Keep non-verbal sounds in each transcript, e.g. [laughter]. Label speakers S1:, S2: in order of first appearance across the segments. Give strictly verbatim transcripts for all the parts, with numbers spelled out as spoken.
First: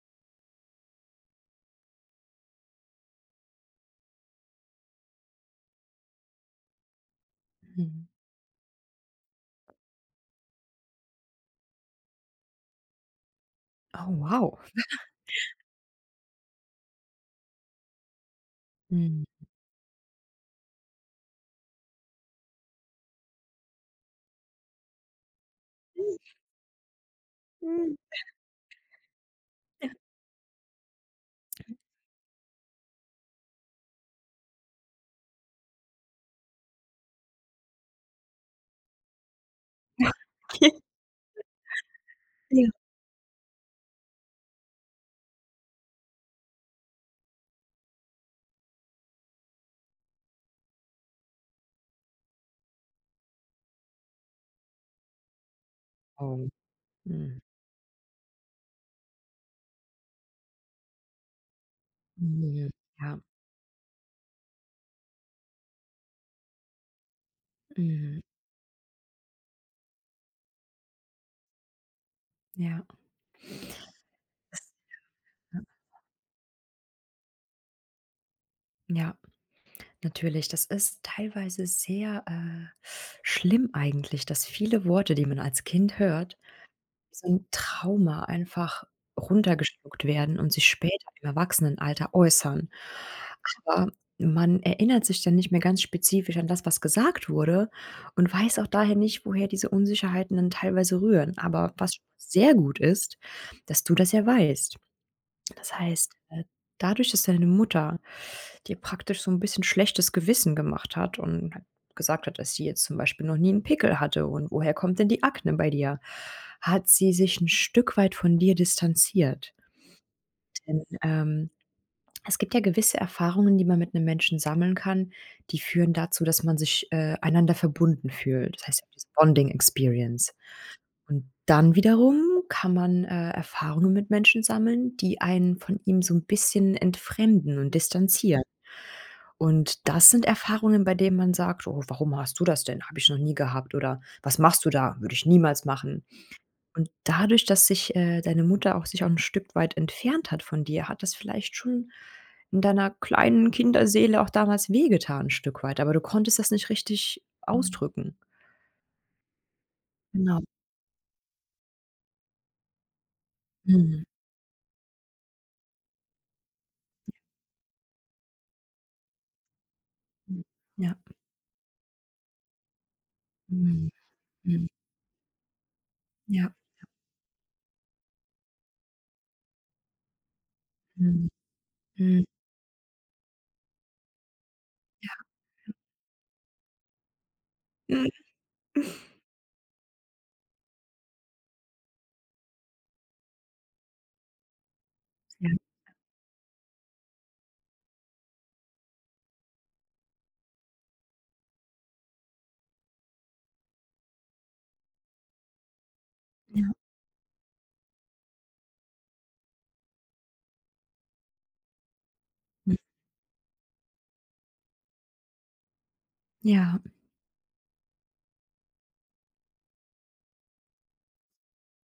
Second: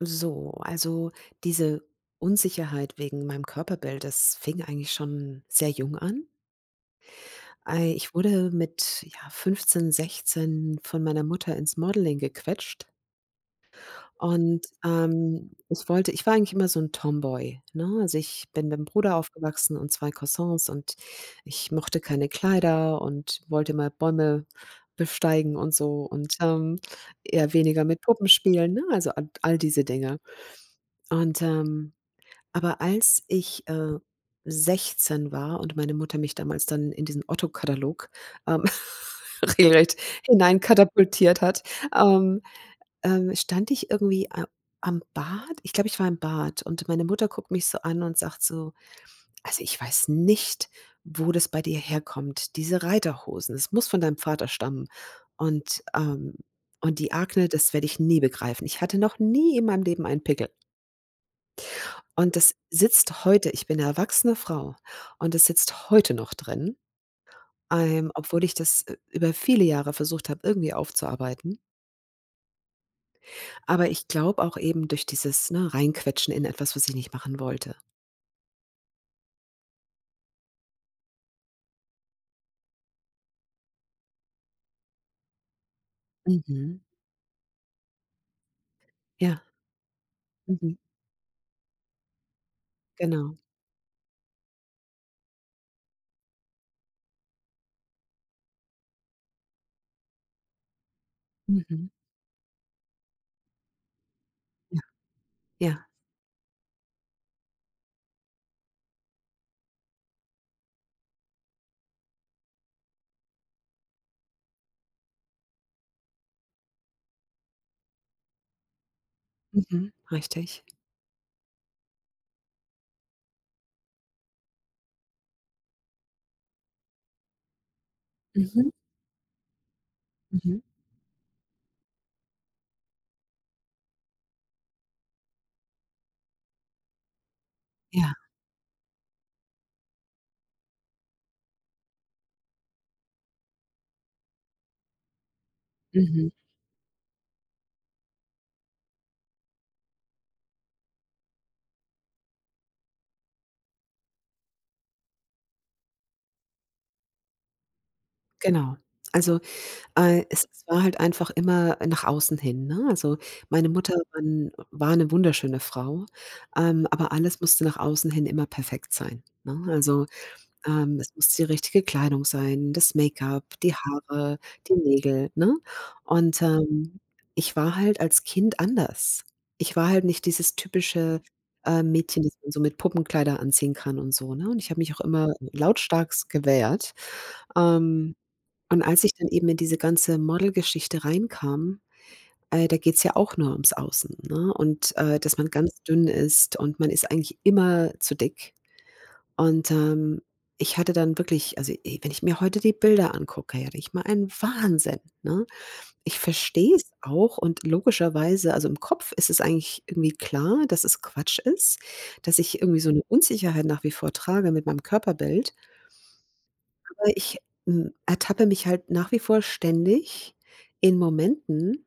S1: So, also diese Unsicherheit wegen meinem Körperbild, das fing eigentlich schon sehr jung an. Ei,
S2: Mhm.
S1: ich wurde mit ja, fünfzehn, sechzehn von meiner Mutter ins Modeling gequetscht.
S2: Oh, wow.
S1: Und ähm, ich wollte, ich war eigentlich immer so ein Tomboy. Ne? Also ich bin mit einem Bruder
S2: Mhm.
S1: aufgewachsen und zwei Cousins, und ich mochte keine Kleider und wollte mal Bäume besteigen und so und ähm, eher weniger
S2: Mhm.
S1: mit Puppen spielen, ne? Also all, all diese Dinge. Und ähm, Aber als ich, äh, sechzehn war und meine Mutter mich damals dann in diesen Otto-Katalog, ähm, [laughs] regelrecht hineinkatapultiert hat, ähm, ähm, stand ich irgendwie a am Bad. Ich glaube, ich war im Bad und meine Mutter guckt mich so an und sagt so: „Also, ich weiß nicht, wo das bei dir herkommt, diese Reiterhosen. Es muss von deinem Vater stammen.“ Und, ähm
S2: Oh,
S1: und die
S2: mhm.
S1: Akne, das werde ich nie begreifen. Ich hatte noch nie in meinem Leben einen Pickel. Und das
S2: Mhm. Ja,
S1: sitzt heute, ich bin 'ne erwachsene Frau, und das sitzt heute noch drin, ähm,
S2: mhm.
S1: obwohl ich das, äh, über viele Jahre versucht habe, irgendwie aufzuarbeiten.
S2: Ja,
S1: Aber ich glaube auch
S2: das
S1: eben durch dieses, ne, Reinquetschen in etwas, was ich nicht machen wollte.
S2: ja, natürlich. Das ist teilweise sehr, äh, schlimm eigentlich, dass viele Worte, die man als Kind hört.
S1: Mhm.
S2: So 'n Trauma einfach
S1: Ja.
S2: runtergeschluckt werden und sich
S1: Mhm.
S2: später im Erwachsenenalter äußern.
S1: Genau.
S2: Aber man erinnert sich dann nicht mehr ganz spezifisch an das, was gesagt wurde und weiß auch daher nicht, woher diese Unsicherheiten dann teilweise rühren. Aber
S1: Mhm.
S2: was sehr gut ist, dass du das ja weißt.
S1: Ja.
S2: Das
S1: Ja.
S2: heißt, äh, dadurch, dass deine Mutter dir praktisch so ein bisschen schlechtes Gewissen gemacht hat und halt gesagt hat, dass sie jetzt zum Beispiel noch nie einen Pickel hatte und woher kommt denn die Akne bei dir, hat sie sich ein Stück weit von dir distanziert.
S1: Mhm. Richtig.
S2: Denn, ähm, es gibt ja gewisse Erfahrungen, die man mit einem Menschen sammeln kann, die führen dazu, dass man sich, äh, einander verbunden fühlt. Das
S1: Mhm.
S2: heißt ja diese Bonding Experience.
S1: Mhm.
S2: Und dann wiederum kann man, äh, Erfahrungen mit Menschen sammeln, die einen von ihm so ein bisschen entfremden und
S1: Ja.
S2: distanzieren. Und das sind Erfahrungen, bei denen man sagt: „Oh, warum hast du das denn? Habe ich noch nie gehabt.“ oder „Was machst du da? Würde ich niemals machen.“
S1: Mhm.
S2: Und dadurch, dass sich, äh, deine Mutter auch sich auch 'n Stück weit entfernt hat von dir, hat das vielleicht schon in deiner kleinen Kinderseele auch damals wehgetan 'n Stück weit, aber du konntest das nicht richtig Mhm. ausdrücken.
S1: Genau. Also. Äh,
S2: Genau.
S1: es es war halt einfach immer nach außen hin, ne? Also, meine Mutter
S2: Mhm.
S1: war 'n war 'ne wunderschöne Frau, ähm, aber alles musste nach außen hin immer perfekt sein, ne? Also,
S2: Mhm.
S1: ähm, es musste die richtige Kleidung sein, das Make-up,
S2: Ja.
S1: die Haare,
S2: Mhm.
S1: die Nägel, ne? Und,
S2: Ja.
S1: ähm, ich war halt als Kind anders. Ich war halt nicht dieses typische,
S2: Mhm.
S1: äh, Mädchen,
S2: Mhm.
S1: das man so mit Puppenkleider anziehen kann und so, ne? Und ich habe mich auch
S2: Ja.
S1: immer lautstarkst gewehrt,
S2: Mhm.
S1: ähm und als ich dann eben in diese ganze Model-Geschichte reinkam, äh, da geht's ja auch nur ums Außen, ne? Und, äh, dass man
S2: Ja.
S1: ganz dünn ist und man ist eigentlich immer zu dick. Und, ähm, ich hatte dann wirklich, also, ey, wenn ich mir heute die Bilder angucke, ja, ich mal ein Wahnsinn, ne? Ich
S2: Ja.
S1: verstehe es auch und logischerweise, also, im Kopf ist es eigentlich irgendwie klar, dass es Quatsch ist, dass ich
S2: Mhm.
S1: irgendwie so eine Unsicherheit nach wie vor trage mit meinem Körperbild.
S2: Ja.
S1: Weil ich, hm, ertappe mich halt nach wie vor ständig in Momenten,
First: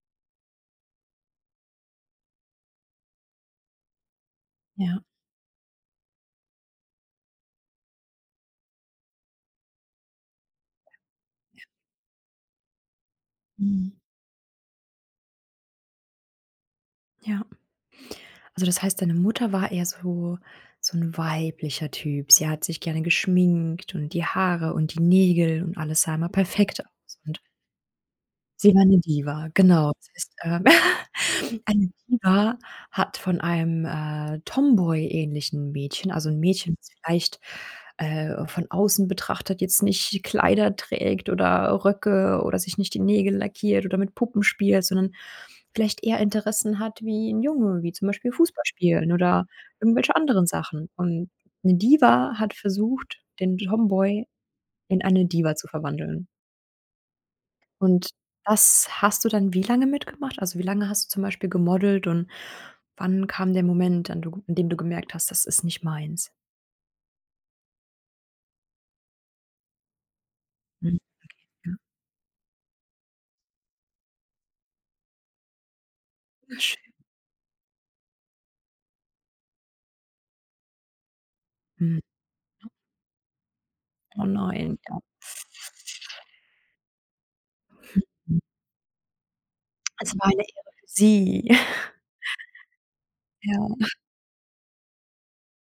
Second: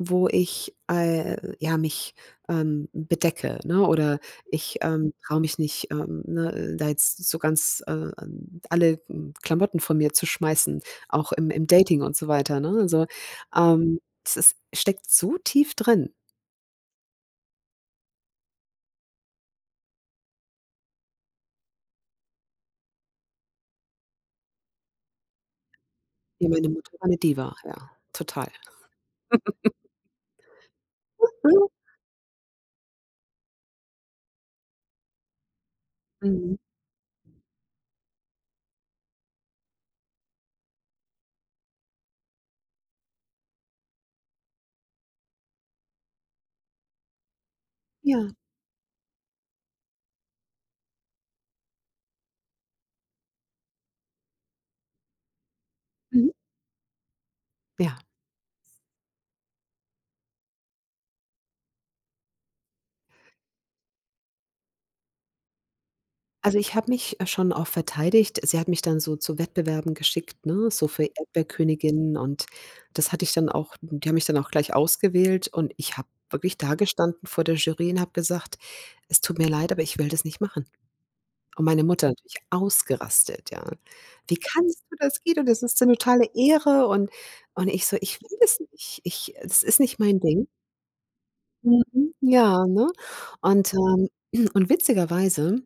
S1: wo ich, äh, ja, mich, ähm, bedecke, ne? Oder ich,
S2: Ja.
S1: ähm, traue mich nicht, ähm, ne, da jetzt so ganz, äh, alle, hm, Klamotten von mir zu schmeißen, auch im im Dating und so weiter, ne? Also,
S2: Mhm.
S1: ähm, das ist steckt so tief drin.
S2: Ja. Also, das heißt, deine Mutter war eher so so 'n weiblicher Typ. Sie hat sich gerne geschminkt und die Haare und die Nägel und alles sah immer
S1: Ja, meine
S2: perfekt
S1: Mutter war eine
S2: aus und
S1: Diva, ja, total.
S2: sie war 'ne Diva, genau. Das heißt, ähm [laughs]
S1: Mhm.
S2: eine Diva hat von einem, äh, Tomboy-ähnlichen Mädchen also 'n
S1: Mhm.
S2: Mädchen, das vielleicht, äh, von außen betrachtet jetzt nicht Kleider trägt oder Röcke oder sich nicht die Nägel lackiert oder mit Puppen spielt, sondern vielleicht eher Interessen hat wie 'n Junge, wie zum
S1: Ja.
S2: Beispiel Fußball spielen oder irgendwelche anderen Sachen. Und 'ne Diva hat versucht, den Tomboy in eine Diva zu
S1: Mhm.
S2: verwandeln.
S1: Ja.
S2: Und das hast du dann wie lange mitgemacht? Also, wie lange hast du zum Beispiel gemodelt und wann kam der Moment, an du an dem du gemerkt hast: „Das ist nicht meins?“
S1: Also, ich habe mich, äh, schon auch verteidigt. Sie hat mich dann so zu Wettbewerben geschickt, ne, so
S2: Mhm.
S1: für Erdbeerköniginnen, und das hatte ich dann auch, die haben mich dann auch gleich ausgewählt, und ich habe wirklich
S2: Na schön.
S1: dagestanden vor der Jury und habe gesagt: „Es tut mir leid, aber ich will das nicht machen.“ Und meine
S2: Mhm.
S1: Mutter natürlich ausgerastet, ja.
S2: Oh
S1: „Wie
S2: nein,
S1: kannst du
S2: ja.
S1: das? Guido, das ist eine totale Ehre“, und und ich so: „Ich will
S2: Mhm.
S1: das nicht. Ich das ist nicht
S2: Es
S1: mein
S2: war eine
S1: Ding.“
S2: Ehre für Sie. [laughs]
S1: Mhm, ja, ne? Und,
S2: Ja.
S1: ähm [clears throat] und witzigerweise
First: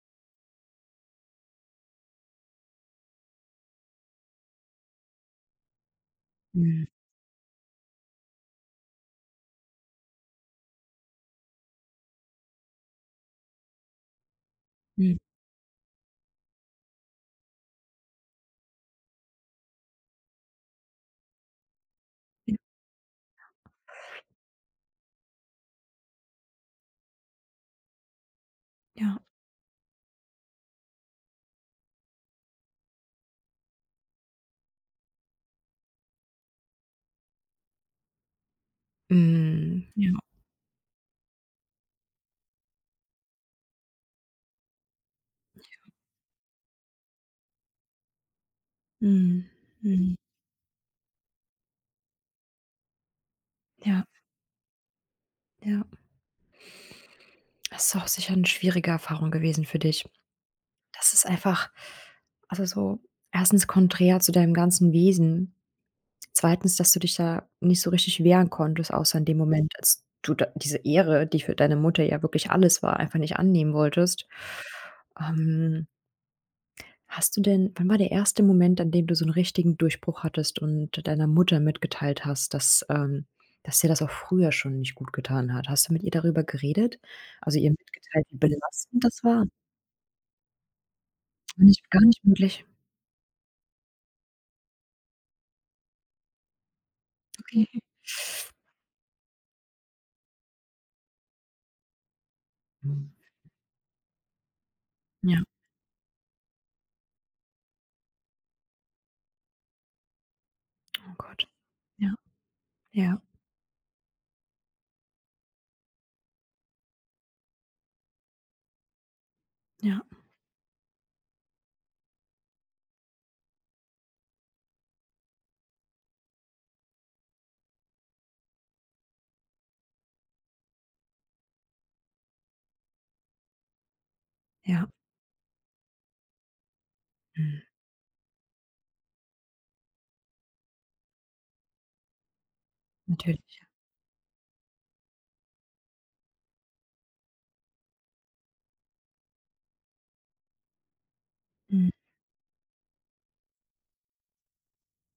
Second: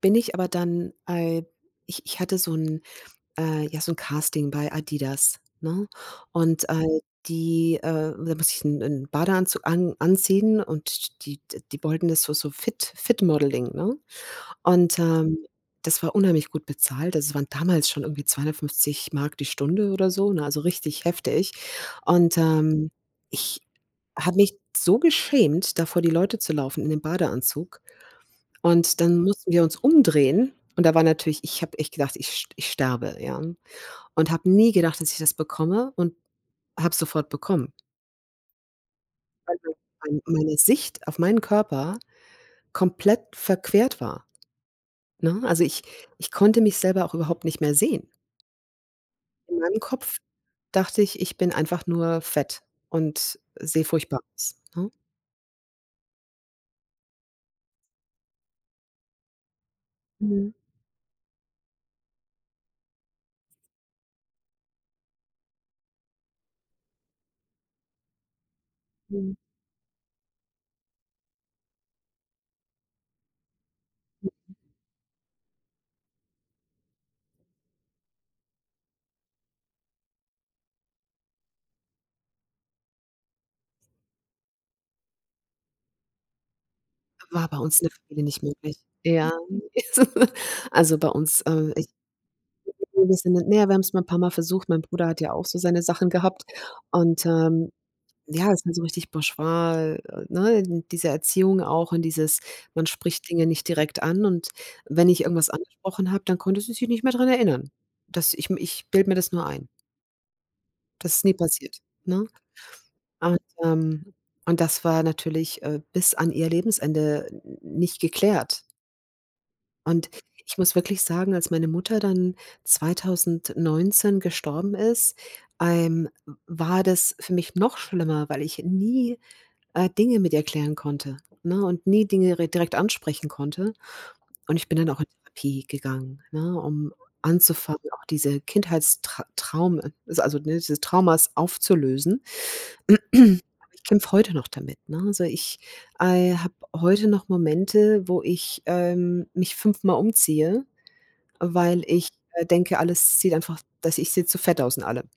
S1: bin ich aber dann äh, ich ich hatte so ein äh, ja, so ein Casting bei Adidas, ne? Und,
S2: Mhm.
S1: äh, die, äh da musste ich einen 'n Badeanzug an anziehen, und die die wollten das so so fit Fit Modeling, ne? Und,
S2: Mhm.
S1: ähm, das war unheimlich gut bezahlt. Also, es waren damals schon irgendwie zweihundertfünfzig Mark die Stunde oder so, ne, also richtig heftig. Und,
S2: Ja.
S1: ähm, ich habe mich so geschämt, davor die Leute zu laufen in dem Badeanzug. Und
S2: Ja.
S1: dann mussten wir uns umdrehen, und da war natürlich, ich habe echt gedacht, ich st ich sterbe, ja? Und habe nie gedacht, dass ich das bekomme, und habe es sofort bekommen, weil
S2: Mhm. Ja.
S1: mein meine Sicht auf meinen Körper komplett verquert war, ne? Also, ich ich konnte mich selber auch überhaupt nicht mehr sehen.
S2: Mhm.
S1: In meinem
S2: Mhm.
S1: Kopf dachte ich, ich bin einfach nur fett und sehe
S2: Ja,
S1: furchtbar aus, ne?
S2: ja. Das ist auch sicher eine schwierige Erfahrung gewesen für dich.
S1: Mhm,
S2: Das ist einfach also, so erstens konträr zu deinem ganzen Wesen. Zweitens, dass du dich da nicht so richtig wehren konntest, außer in
S1: mhm.
S2: dem Moment, als du da diese Ehre, die für deine Mutter ja wirklich alles war, einfach nicht annehmen wolltest. Ähm, hast du denn wann war der erste Moment, an dem du so 'n richtigen Durchbruch hattest und deiner Mutter mitgeteilt hast, dass, ähm dass dir das auch früher schon nicht gut getan hat? Hast du mit ihr darüber geredet?
S1: War bei
S2: Also, ihr
S1: uns in der Familie
S2: mitgeteilt, wie
S1: nicht möglich.
S2: belastend das
S1: Ja.
S2: war?
S1: [laughs] Also, bei uns, äh,
S2: Nicht gar nicht möglich.
S1: ne, wir sind, na ja, wir haben's mal 'n paarmal versucht. Mein Bruder hat ja auch so seine Sachen gehabt, und,
S2: Okay.
S1: ähm, ja, ist halt so richtig bourgeois, äh, ne, diese Erziehung auch, und dieses, man
S2: Mhm.
S1: spricht Dinge nicht direkt an, und wenn ich
S2: Ja,
S1: irgendwas angesprochen habe, dann konnte sie sich nicht mehr dran erinnern. Das ich m ich bilde mir das nur ein.
S2: oh
S1: Das ist nie
S2: Gott.
S1: passiert,
S2: Ja,
S1: ne?
S2: ja,
S1: Und, ähm und das war natürlich, äh, bis an ihr Lebensende n nicht geklärt.
S2: ja,
S1: Und ich muss wirklich sagen, als meine Mutter dann zwanzig neunzehn gestorben ist, ähm, war das für mich noch schlimmer, weil ich nie, äh, Dinge mit ihr klären konnte, ne, und nie Dinge re direkt ansprechen konnte. Und ich bin
S2: ja.
S1: dann auch in Therapie gegangen, ne, um
S2: Mhm.
S1: anzufangen, auch diese Kindheitstrau also also, ne, diese Traumas aufzulösen. [clears throat] Aber
S2: Natürlich.
S1: ich kämpfe heute noch damit, ne? Also, ich, äh, habe heute noch Momente, wo ich, ähm, mich fünfmal umziehe, weil
S2: Mhm.
S1: ich, äh, denke, alles sieht einfach dass ich sehe zu fett aus in allem.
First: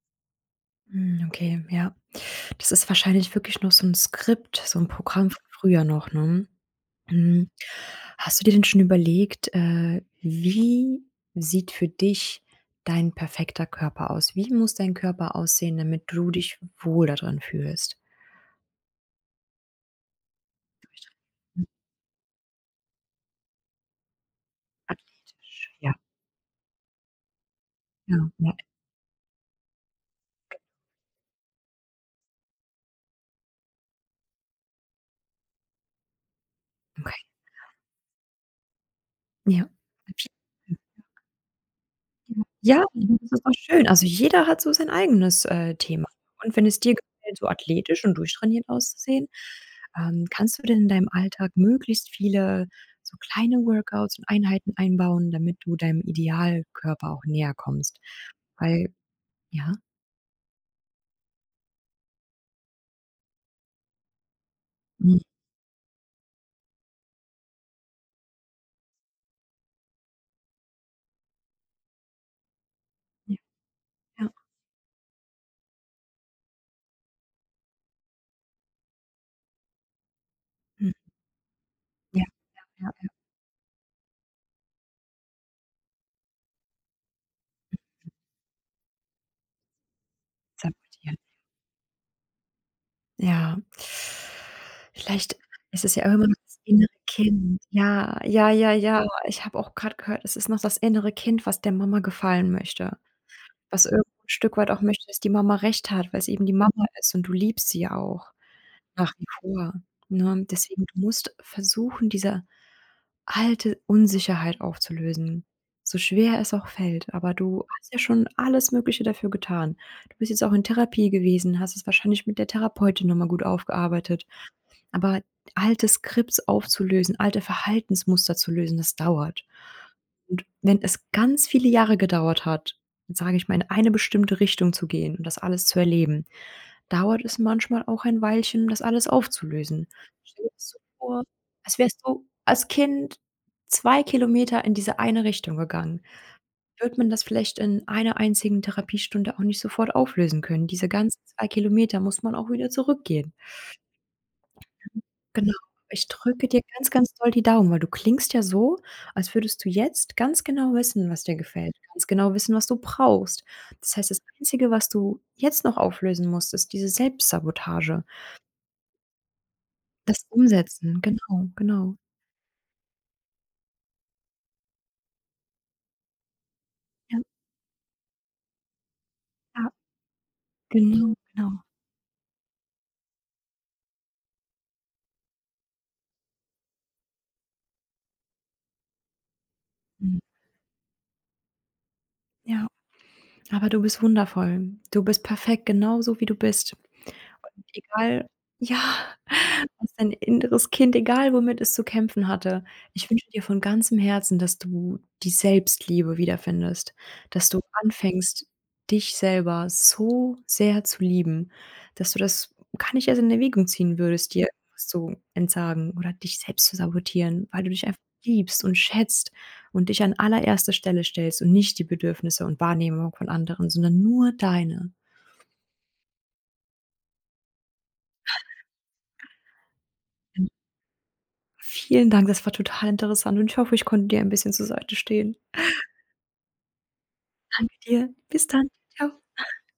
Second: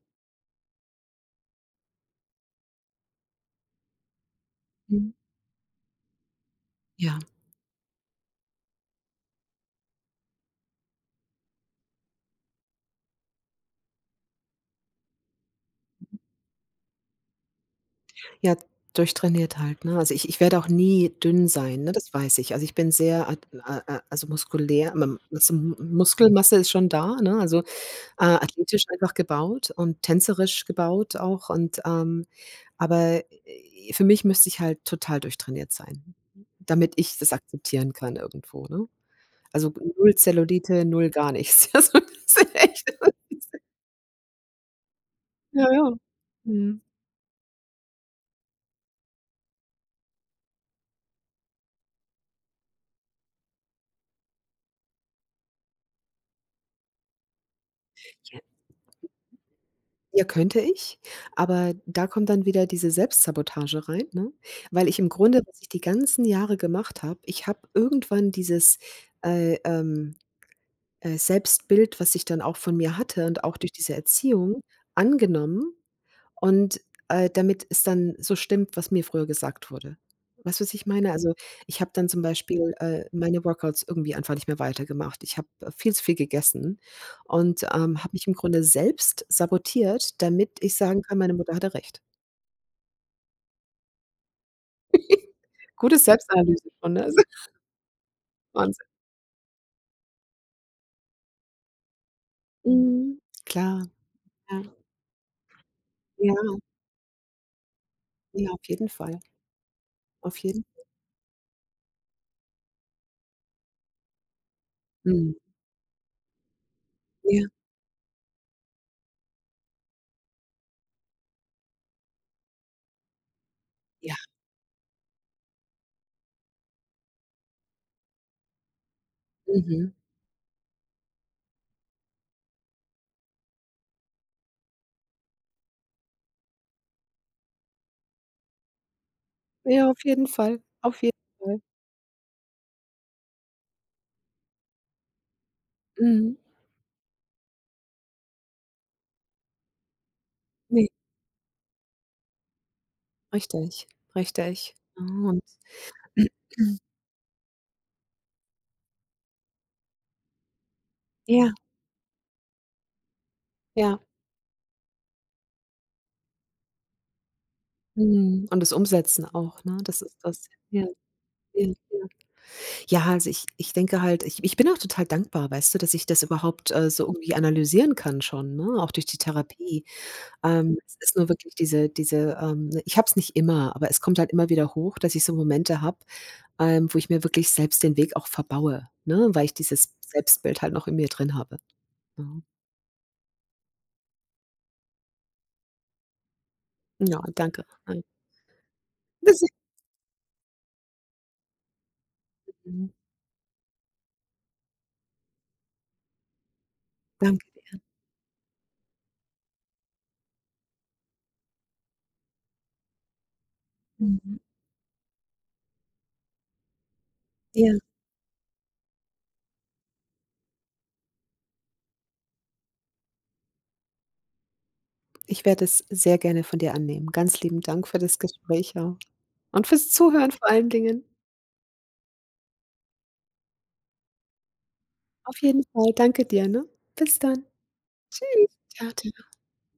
S2: Hm, okay, ja. Das ist wahrscheinlich wirklich noch so ein Skript, so ein
S1: Mhm.
S2: Programm von früher noch, ne?
S1: Ja.
S2: Mhm. Hast du dir denn schon überlegt, äh, wie sieht für dich dein perfekter Körper aus? Wie muss dein Körper aussehen, damit du dich wohl darin fühlst?
S1: Ja, durchtrainiert halt, ne? Also, ich ich werde auch nie dünn sein, ne? Das weiß ich. Also, ich bin sehr at äh, äh, also, muskulär, mem also,
S2: Athletisch,
S1: M
S2: ja,
S1: Muskelmasse ist schon da, ne? Also, äh,
S2: ja, ja,
S1: athletisch einfach gebaut und tänzerisch gebaut auch, und, ähm aber, äh, für mich müsste ich halt total durchtrainiert sein, damit
S2: okay.
S1: ich das akzeptieren kann irgendwo, ne?
S2: Ja.
S1: Also, null Zellulite, null gar nichts. [laughs] Also, das ist
S2: Ja,
S1: echt.
S2: das ist doch schön. Also, jeder hat so sein eigenes,
S1: Ja,
S2: äh,
S1: ja.
S2: Thema. Und wenn es
S1: Mhm.
S2: dir gefällt, so athletisch und durchtrainiert auszusehen, ähm, kannst du denn in deinem Alltag möglichst viele so kleine Workouts und Einheiten einbauen, damit du deinem Idealkörper auch näher kommst.
S1: Ja,
S2: Weil ja,
S1: ja, könnte ich, aber da kommt dann wieder diese Selbstsabotage rein, ne? Weil ich im
S2: mhm,
S1: Grunde, was ich die ganzen Jahre gemacht habe, ich habe irgendwann dieses, äh, ähm, äh, Selbstbild, was ich dann auch von mir hatte
S2: ja,
S1: und auch durch diese
S2: ja,
S1: Erziehung angenommen. Und, äh, damit es dann so stimmt, was mir früher gesagt wurde. Weißt du, was ich
S2: mhm,
S1: meine? Also, ich habe dann zum
S2: ja,
S1: Beispiel,
S2: ja,
S1: äh,
S2: ja,
S1: meine Workouts irgendwie einfach nicht mehr weitergemacht. Ich habe, äh, viel zu viel gegessen und, ähm, habe mich im Grunde selbst sabotiert, damit
S2: sehr
S1: ich
S2: gut,
S1: sagen
S2: ja.
S1: kann, meine Mutter hatte recht.
S2: Ja. Vielleicht ist es
S1: Gute
S2: ja auch immer noch das
S1: Selbstanalyse
S2: innere
S1: schon, ne? [laughs]
S2: Kind. Ja, ja, ja,
S1: Wahnsinn.
S2: ja. Ich habe auch gerade gehört, es ist noch das innere Kind, was der Mama gefallen möchte,
S1: Mhm.
S2: was
S1: Klar,
S2: irgendwo 'n Stück
S1: ja.
S2: weit auch möchte, dass die Mama recht hat, weil's
S1: Ja,
S2: eben die Mama ist und du liebst sie ja auch.
S1: ja, auf jeden
S2: Nach
S1: Fall.
S2: wie vor,
S1: Auf
S2: ne?
S1: jeden,
S2: Deswegen, du musst versuchen, diese alte Unsicherheit
S1: mhm.
S2: aufzulösen, so schwer es auch fällt. Aber
S1: Ja,
S2: du hast ja schon alles Mögliche dafür getan. Du bist jetzt auch in Therapie gewesen, hast es wahrscheinlich mit der Therapeutin noch mal gut
S1: ja,
S2: aufgearbeitet. Aber alte Skripts aufzulösen, alte Verhaltensmuster zu lösen, das dauert.
S1: mhm.
S2: Und wenn es ganz viele Jahre gedauert hat, sage ich mal, in eine bestimmte Richtung zu gehen und das alles zu erleben, dauert es manchmal auch ein Weilchen, das alles aufzulösen.
S1: Ja, auf jeden
S2: Stell dir
S1: Fall.
S2: das so
S1: Auf jeden
S2: vor,
S1: Fall.
S2: als wärst du als Kind zwei Kilometer in diese eine Richtung gegangen.
S1: Mhm.
S2: Wird man das vielleicht in einer einzigen Therapiestunde auch nicht sofort auflösen können.
S1: Ne,
S2: Diese ganzen zwei Kilometer muss man auch wieder zurückgehen.
S1: richtig, richtig. Ah, und.
S2: Genau. Ich drücke dir ganz, ganz doll die Daumen, weil du klingst ja so, als würdest du jetzt ganz genau wissen, was dir
S1: Ja,
S2: gefällt, ganz genau wissen, was du brauchst. Das
S1: ja.
S2: heißt, das Einzige, was du jetzt noch auflösen musst, ist diese Selbstsabotage.
S1: Mhm. Und das Umsetzen auch, ne? Das ist
S2: Das
S1: das. Ja,
S2: Umsetzen, genau,
S1: ja, ja.
S2: genau.
S1: Ja, also ich ich denke halt, ich ich bin auch total dankbar, weißt du, dass ich das überhaupt, äh, so
S2: Ja,
S1: irgendwie analysieren kann schon, ne, auch durch die
S2: ja,
S1: Therapie. Ähm, es
S2: genau,
S1: ist
S2: mhm.
S1: nur
S2: Genau.
S1: wirklich diese diese, ähm ne, ich habe es nicht immer, aber es kommt halt immer wieder hoch, dass ich so Momente habe, ähm, wo ich mir wirklich selbst den Weg auch verbaue, ne, weil ich dieses
S2: Mhm.
S1: Selbstbild halt noch in mir drin habe, ne?
S2: Ja. Aber du bist wundervoll. Du bist perfekt, genauso wie du bist.
S1: Ja, danke. Ja.
S2: Egal ja,
S1: Das.
S2: dass dein inneres Kind, egal womit es zu kämpfen hatte,
S1: Mhm.
S2: ich wünsche dir von ganzem Herzen, dass du die Selbstliebe wiederfindest,
S1: Danke
S2: dass du
S1: dir.
S2: anfängst, dich selber so sehr zu lieben, dass du das gar nicht erst in Erwägung ziehen würdest,
S1: Mhm.
S2: dir irgendwas zu entsagen oder dich selbst zu sabotieren, weil du
S1: Ja.
S2: dich einfach liebst und schätzt und dich an allererste Stelle stellst und nicht die Bedürfnisse und Wahrnehmung von anderen, sondern nur deine.
S1: Ich werde es sehr gerne von dir annehmen. Ganz lieben Dank für das Gespräch auch und fürs Zuhören vor allen Dingen.
S2: Vielen Dank, das war total interessant und ich hoffe, ich konnte dir ein bisschen zur Seite stehen.
S1: Auf jeden Fall. Danke dir, ne? Bis dann.
S2: Danke dir. Bis
S1: Tschüss.
S2: dann.
S1: Tschau,
S2: Tschau.
S1: tschau.